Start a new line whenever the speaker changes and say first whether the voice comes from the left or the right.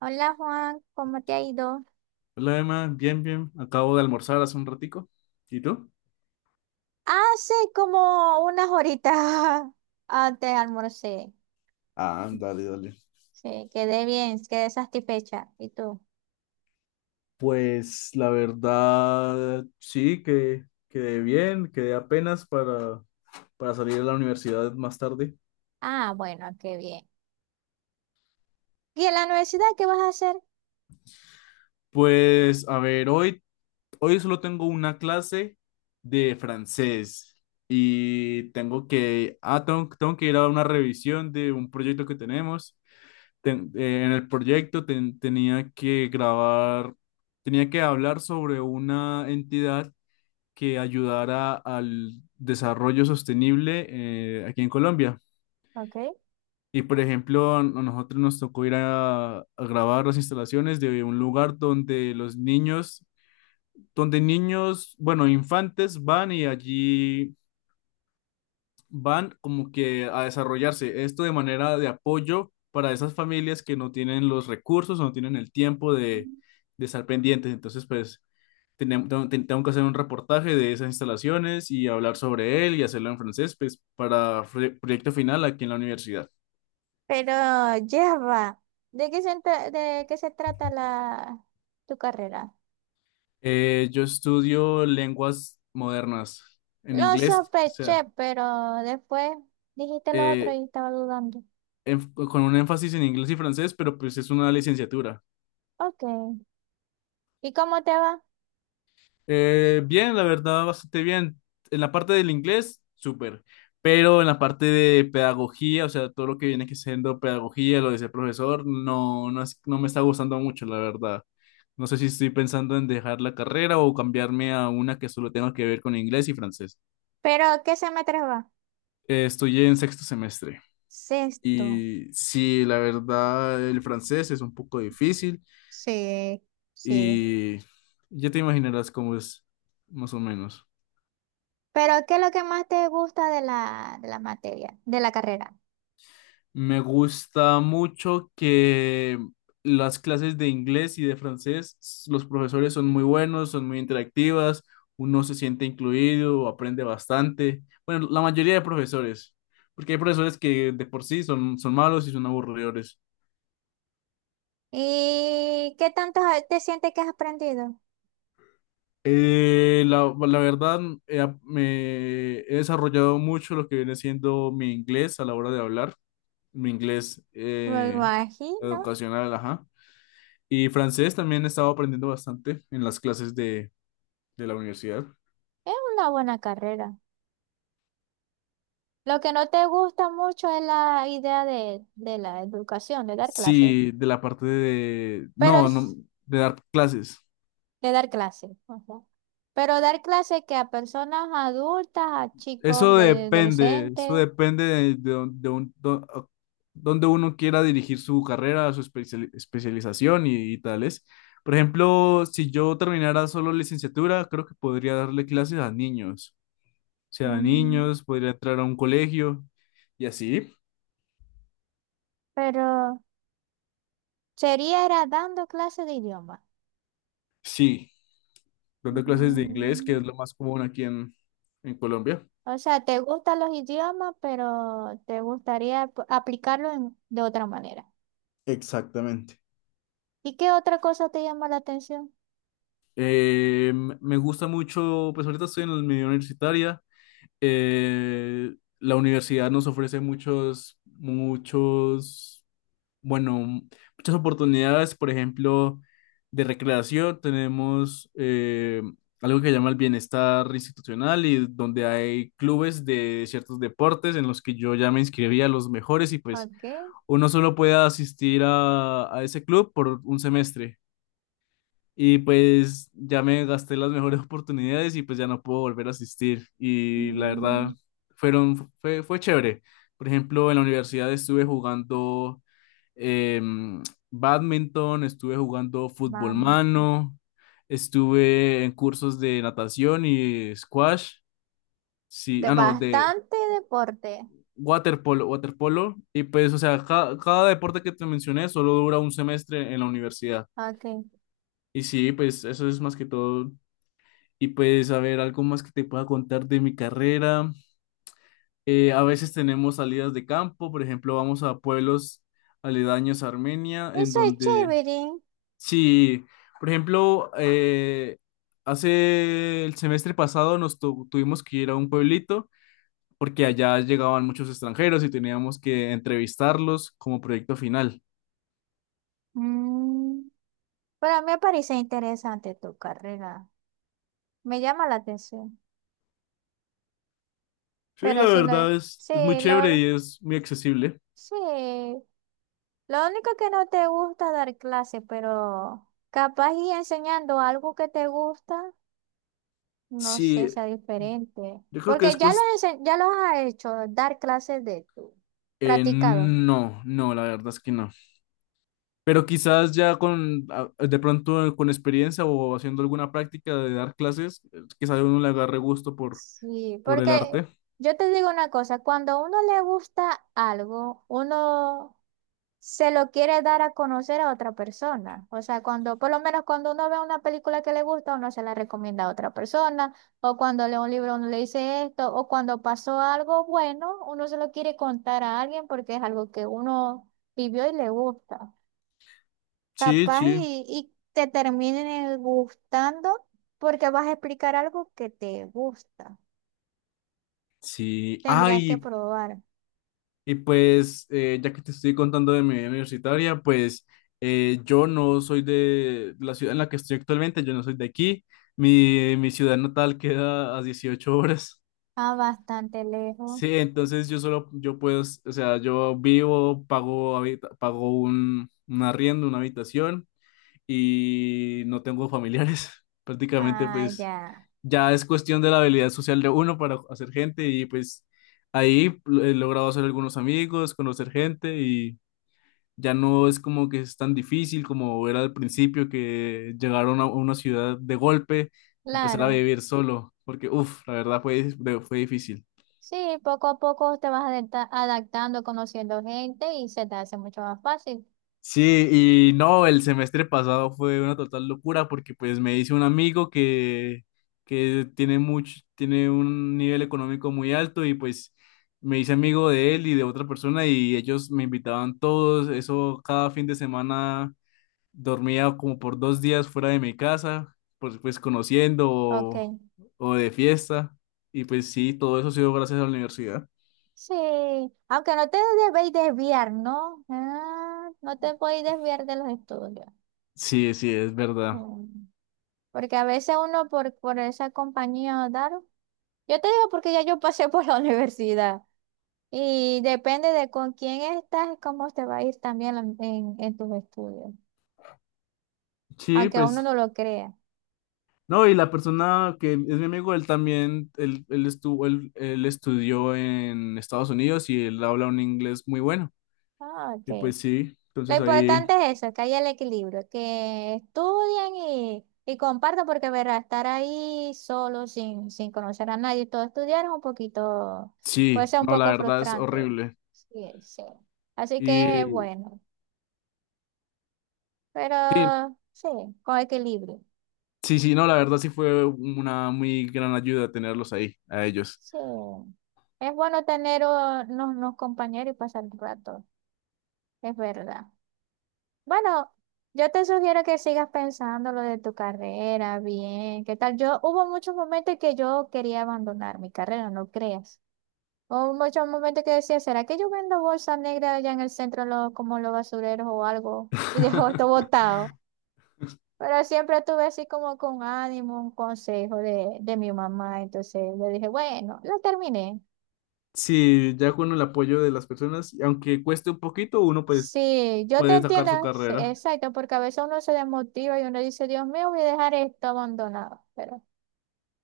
right: Hola Juan, ¿cómo te ha ido?
left: Hola Emma, bien, bien. Acabo de almorzar hace un ratico. ¿Y tú?
right: Hace como unas horitas antes almorcé.
left: Ah, dale, dale.
right: Sí, quedé bien, quedé satisfecha. ¿Y tú?
left: Pues la verdad, sí, que quedé bien, quedé apenas para salir de la universidad más tarde.
right: Ah, bueno, qué bien. ¿Y en la universidad qué vas a hacer?
left: Pues a ver, hoy solo tengo una clase de francés y tengo que, tengo que ir a una revisión de un proyecto que tenemos en el proyecto tenía que grabar, tenía que hablar sobre una entidad que ayudara al desarrollo sostenible aquí en Colombia.
right: Ok.
left: Y por ejemplo, a nosotros nos tocó ir a grabar las instalaciones de un lugar donde los niños, donde niños, bueno, infantes van y allí van como que a desarrollarse esto de manera de apoyo para esas familias que no tienen los recursos, no tienen el tiempo de estar pendientes. Entonces, pues, tengo que hacer un reportaje de esas instalaciones y hablar sobre él y hacerlo en francés, pues, para proyecto final aquí en la universidad.
right: Pero ya va. ¿De qué se, de qué se trata tu carrera?
left: Yo estudio lenguas modernas en
right: Lo
left: inglés, o
right: sospeché,
left: sea,
right: pero después dijiste lo otro
left: eh,
right: y estaba dudando.
left: con un énfasis en inglés y francés, pero pues es una licenciatura.
right: Ok. ¿Y cómo te va?
left: Bien, la verdad, bastante bien. En la parte del inglés, súper. Pero en la parte de pedagogía, o sea, todo lo que viene que siendo pedagogía, lo de ser profesor, no me está gustando mucho, la verdad. No sé si estoy pensando en dejar la carrera o cambiarme a una que solo tenga que ver con inglés y francés.
right: ¿Pero qué semestre va?
left: Estoy en sexto semestre
right: Sexto.
left: y sí, la verdad, el francés es un poco difícil
right: Sí, sí.
left: y ya te imaginarás cómo es, más o menos.
right: Pero ¿qué es lo que más te gusta de de la materia, de la carrera?
left: Me gusta mucho que las clases de inglés y de francés, los profesores son muy buenos, son muy interactivas, uno se siente incluido, aprende bastante. Bueno, la mayoría de profesores, porque hay profesores que de por sí son malos y son aburridores.
right: ¿Y qué tanto te sientes que has aprendido?
left: La verdad, me he desarrollado mucho lo que viene siendo mi inglés a la hora de hablar, mi inglés
right: Me imagino,
left: educacional, ajá. Y francés también estaba aprendiendo bastante en las clases de la universidad.
right: es una buena carrera. Lo que no te gusta mucho es la idea de la educación, de dar clases.
left: Sí, de la parte de.
right: Pero
left: No, no,
right: es
left: de dar clases.
right: de dar clases. Pero dar clases que a personas adultas, a chicos
left: Eso
right: de
left: depende, eso
right: adolescentes.
left: depende de, don- de un- do- a- donde uno quiera dirigir su carrera, su especialización y tales. Por ejemplo, si yo terminara solo licenciatura, creo que podría darle clases a niños. O sea, a
right: Mm,
left: niños, podría entrar a un colegio y así.
right: pero sería era dando clases de idioma.
left: Sí, dando clases de inglés, que es
right: Mm.
left: lo más común aquí en Colombia.
right: O sea, te gustan los idiomas, pero te gustaría aplicarlo de otra manera.
left: Exactamente.
right: ¿Y qué otra cosa te llama la atención?
left: Eh, me gusta mucho, pues ahorita estoy en la medio universitaria. Eh, la universidad nos ofrece muchos, bueno, muchas oportunidades, por ejemplo, de recreación. Tenemos algo que llama el bienestar institucional y donde hay clubes de ciertos deportes en los que yo ya me inscribí a los mejores y pues
right: Ok.
left: uno solo puede asistir a ese club por un semestre. Y pues ya me gasté las mejores oportunidades y pues ya no puedo volver a asistir. Y la verdad,
right: Mm,
left: fue chévere. Por ejemplo, en la universidad estuve jugando em, badminton, estuve jugando fútbol
right: vale.
left: mano, estuve en cursos de natación y squash. Sí,
right: De
left: no, de
right: bastante deporte.
left: Waterpolo, y pues, o sea, cada, deporte que te mencioné solo dura un semestre en la universidad.
right: Ok.
left: Y sí, pues eso es más que todo. Y pues, a ver, algo más que te pueda contar de mi carrera. A veces tenemos salidas de campo, por ejemplo, vamos a pueblos aledaños a Armenia, en
right: Eso es
left: donde,
right: chévere.
left: sí, por ejemplo, hace el semestre pasado nos tuvimos que ir a un pueblito porque allá llegaban muchos extranjeros y teníamos que entrevistarlos como proyecto final.
right: Mm. Pero me parece interesante tu carrera. Me llama la atención.
left: Sí,
right: Pero
left: la
right: si no,
left: verdad
right: sí,
left: es muy chévere y
right: lo,
left: es muy accesible.
right: sí. Lo único que no te gusta dar clase, pero capaz y enseñando algo que te gusta, no sé,
left: Sí,
right: sea diferente.
left: yo creo que
right: Porque ya lo, ya lo has hecho, dar clases de tú, practicado.
left: no, no, la verdad es que no. Pero quizás ya de pronto con experiencia o haciendo alguna práctica de dar clases, quizás uno le agarre gusto
right: Sí,
left: por el
right: porque
left: arte.
right: yo te digo una cosa, cuando a uno le gusta algo, uno se lo quiere dar a conocer a otra persona. O sea, cuando, por lo menos cuando uno ve una película que le gusta, uno se la recomienda a otra persona, o cuando lee un libro, uno le dice esto, o cuando pasó algo bueno, uno se lo quiere contar a alguien porque es algo que uno vivió y le gusta.
left: Sí,
right: Capaz
left: sí.
right: y te termine gustando porque vas a explicar algo que te gusta.
left: Sí.
right: Tendrías que
left: Ay.
right: probar.
left: Y pues, ya que te estoy contando de mi vida universitaria, pues yo no soy de la ciudad en la que estoy actualmente, yo no soy de aquí. Mi ciudad natal queda a 18 horas.
right: Ah, bastante lejos.
left: Sí, entonces yo solo, yo puedo, o sea, yo vivo, pago un arriendo, una habitación y no tengo familiares. Prácticamente,
right: Ah,
left: pues
right: ya.
left: ya es cuestión de la habilidad social de uno para hacer gente y pues ahí he logrado hacer algunos amigos, conocer gente y ya no es como que es tan difícil como era al principio que llegaron a una ciudad de golpe, empezar a
right: Claro.
left: vivir solo, porque uff, la verdad fue difícil.
right: Sí, poco a poco te vas adaptando, conociendo gente y se te hace mucho más fácil.
left: Sí, y no, el semestre pasado fue una total locura porque pues me hice un amigo que tiene mucho, tiene un nivel económico muy alto y pues me hice amigo de él y de otra persona y ellos me invitaban todos, eso cada fin de semana dormía como por 2 días fuera de mi casa, pues conociendo
right: Ok,
left: o de fiesta y pues sí, todo eso ha sido gracias a la universidad.
right: sí, aunque no te debéis desviar, ¿no? Ah, no te podéis desviar de los estudios.
left: Sí, sí, es verdad.
right: Mm. Porque a veces uno por esa compañía, dar, yo te digo porque ya yo pasé por la universidad y depende de con quién estás, cómo te va a ir también en tus estudios,
left: Sí,
right: aunque
left: pues.
right: uno no lo crea.
left: No, y la persona que es mi amigo, él también, él estuvo, él estudió en Estados Unidos y él habla un inglés muy bueno.
right: Ah,
left: Y
right: ok.
left: pues sí,
right: Lo
left: entonces ahí,
right: importante es eso, que haya el equilibrio, que estudien y compartan, porque verá, estar ahí solo, sin conocer a nadie, todo estudiar es un poquito, puede
left: sí,
right: ser un
left: no, la
right: poco
left: verdad es
right: frustrante.
left: horrible.
right: Sí, sí. Así que es
left: Y
right: bueno,
left: sí,
right: pero sí, con equilibrio.
left: sí, sí, no, la verdad sí fue una muy gran ayuda tenerlos ahí, a ellos.
right: Sí. Es bueno tener unos compañeros y pasar el rato, es verdad. Bueno, yo te sugiero que sigas pensando lo de tu carrera, bien, ¿qué tal? Yo hubo muchos momentos que yo quería abandonar mi carrera, no creas. Hubo muchos momentos que decía, ¿será que yo vendo bolsa negra allá en el centro como los basureros o algo? Y dejo esto botado. Pero siempre estuve así como con ánimo, un consejo de mi mamá. Entonces le dije, bueno, lo terminé.
left: Sí, ya con el apoyo de las personas, y aunque cueste un poquito, uno pues
right: Sí, yo te
left: puede sacar
right: entiendo,
left: su
right: sí,
left: carrera.
right: exacto, porque a veces uno se desmotiva y uno dice, Dios mío, voy a dejar esto abandonado. Pero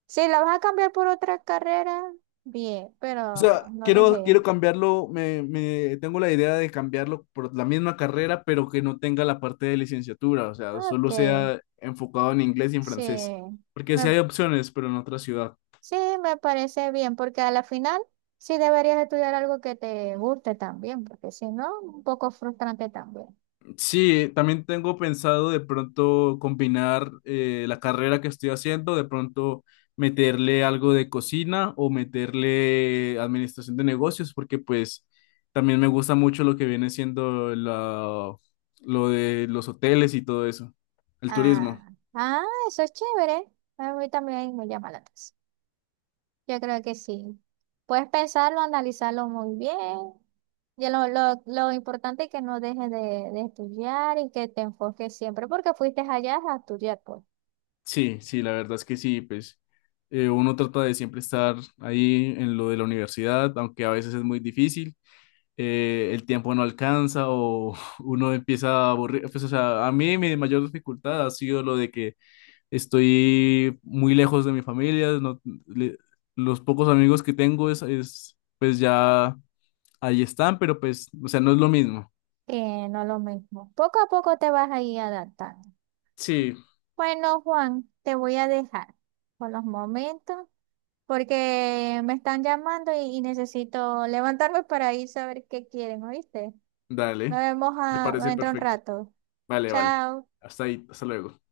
right: si la vas a cambiar por otra carrera, bien,
left: O sea,
right: pero no dejé.
left: quiero cambiarlo, tengo la idea de cambiarlo por la misma carrera, pero que no tenga la parte de licenciatura, o sea,
right: Ok,
left: solo sea enfocado en inglés y en
right: sí.
left: francés, porque sí
right: Me,
left: hay opciones, pero en otra ciudad.
right: sí, me parece bien, porque a la final sí deberías estudiar algo que te guste también, porque si no, un poco frustrante también.
left: Sí, también tengo pensado de pronto combinar la carrera que estoy haciendo, de pronto meterle algo de cocina o meterle administración de negocios, porque pues también me gusta mucho lo que viene siendo lo de los hoteles y todo eso, el turismo.
right: Ah, ah, eso es chévere. A mí también me llama la atención. Yo creo que sí. Puedes pensarlo, analizarlo muy bien. Y lo importante es que no dejes de estudiar y que te enfoques siempre, porque fuiste allá a estudiar, pues.
left: Sí, sí, la verdad es que sí, pues uno trata de siempre estar ahí en lo de la universidad, aunque a veces es muy difícil. El tiempo no alcanza o uno empieza a aburrir. Pues, o sea, a mí mi mayor dificultad ha sido lo de que estoy muy lejos de mi familia, le- los pocos amigos que tengo es, pues ya ahí están, pero pues, o sea, no es lo mismo.
right: No lo mismo. Poco a poco te vas a ir adaptando.
left: Sí,
right: Bueno, Juan, te voy a dejar por los momentos porque me están llamando y necesito levantarme para ir a ver qué quieren, ¿oíste? Nos
left: dale,
right: vemos
left: me
right: a,
left: parece
right: dentro de un
left: perfecto.
right: rato.
left: Vale, vale.
right: Chao.
left: Hasta ahí, hasta luego.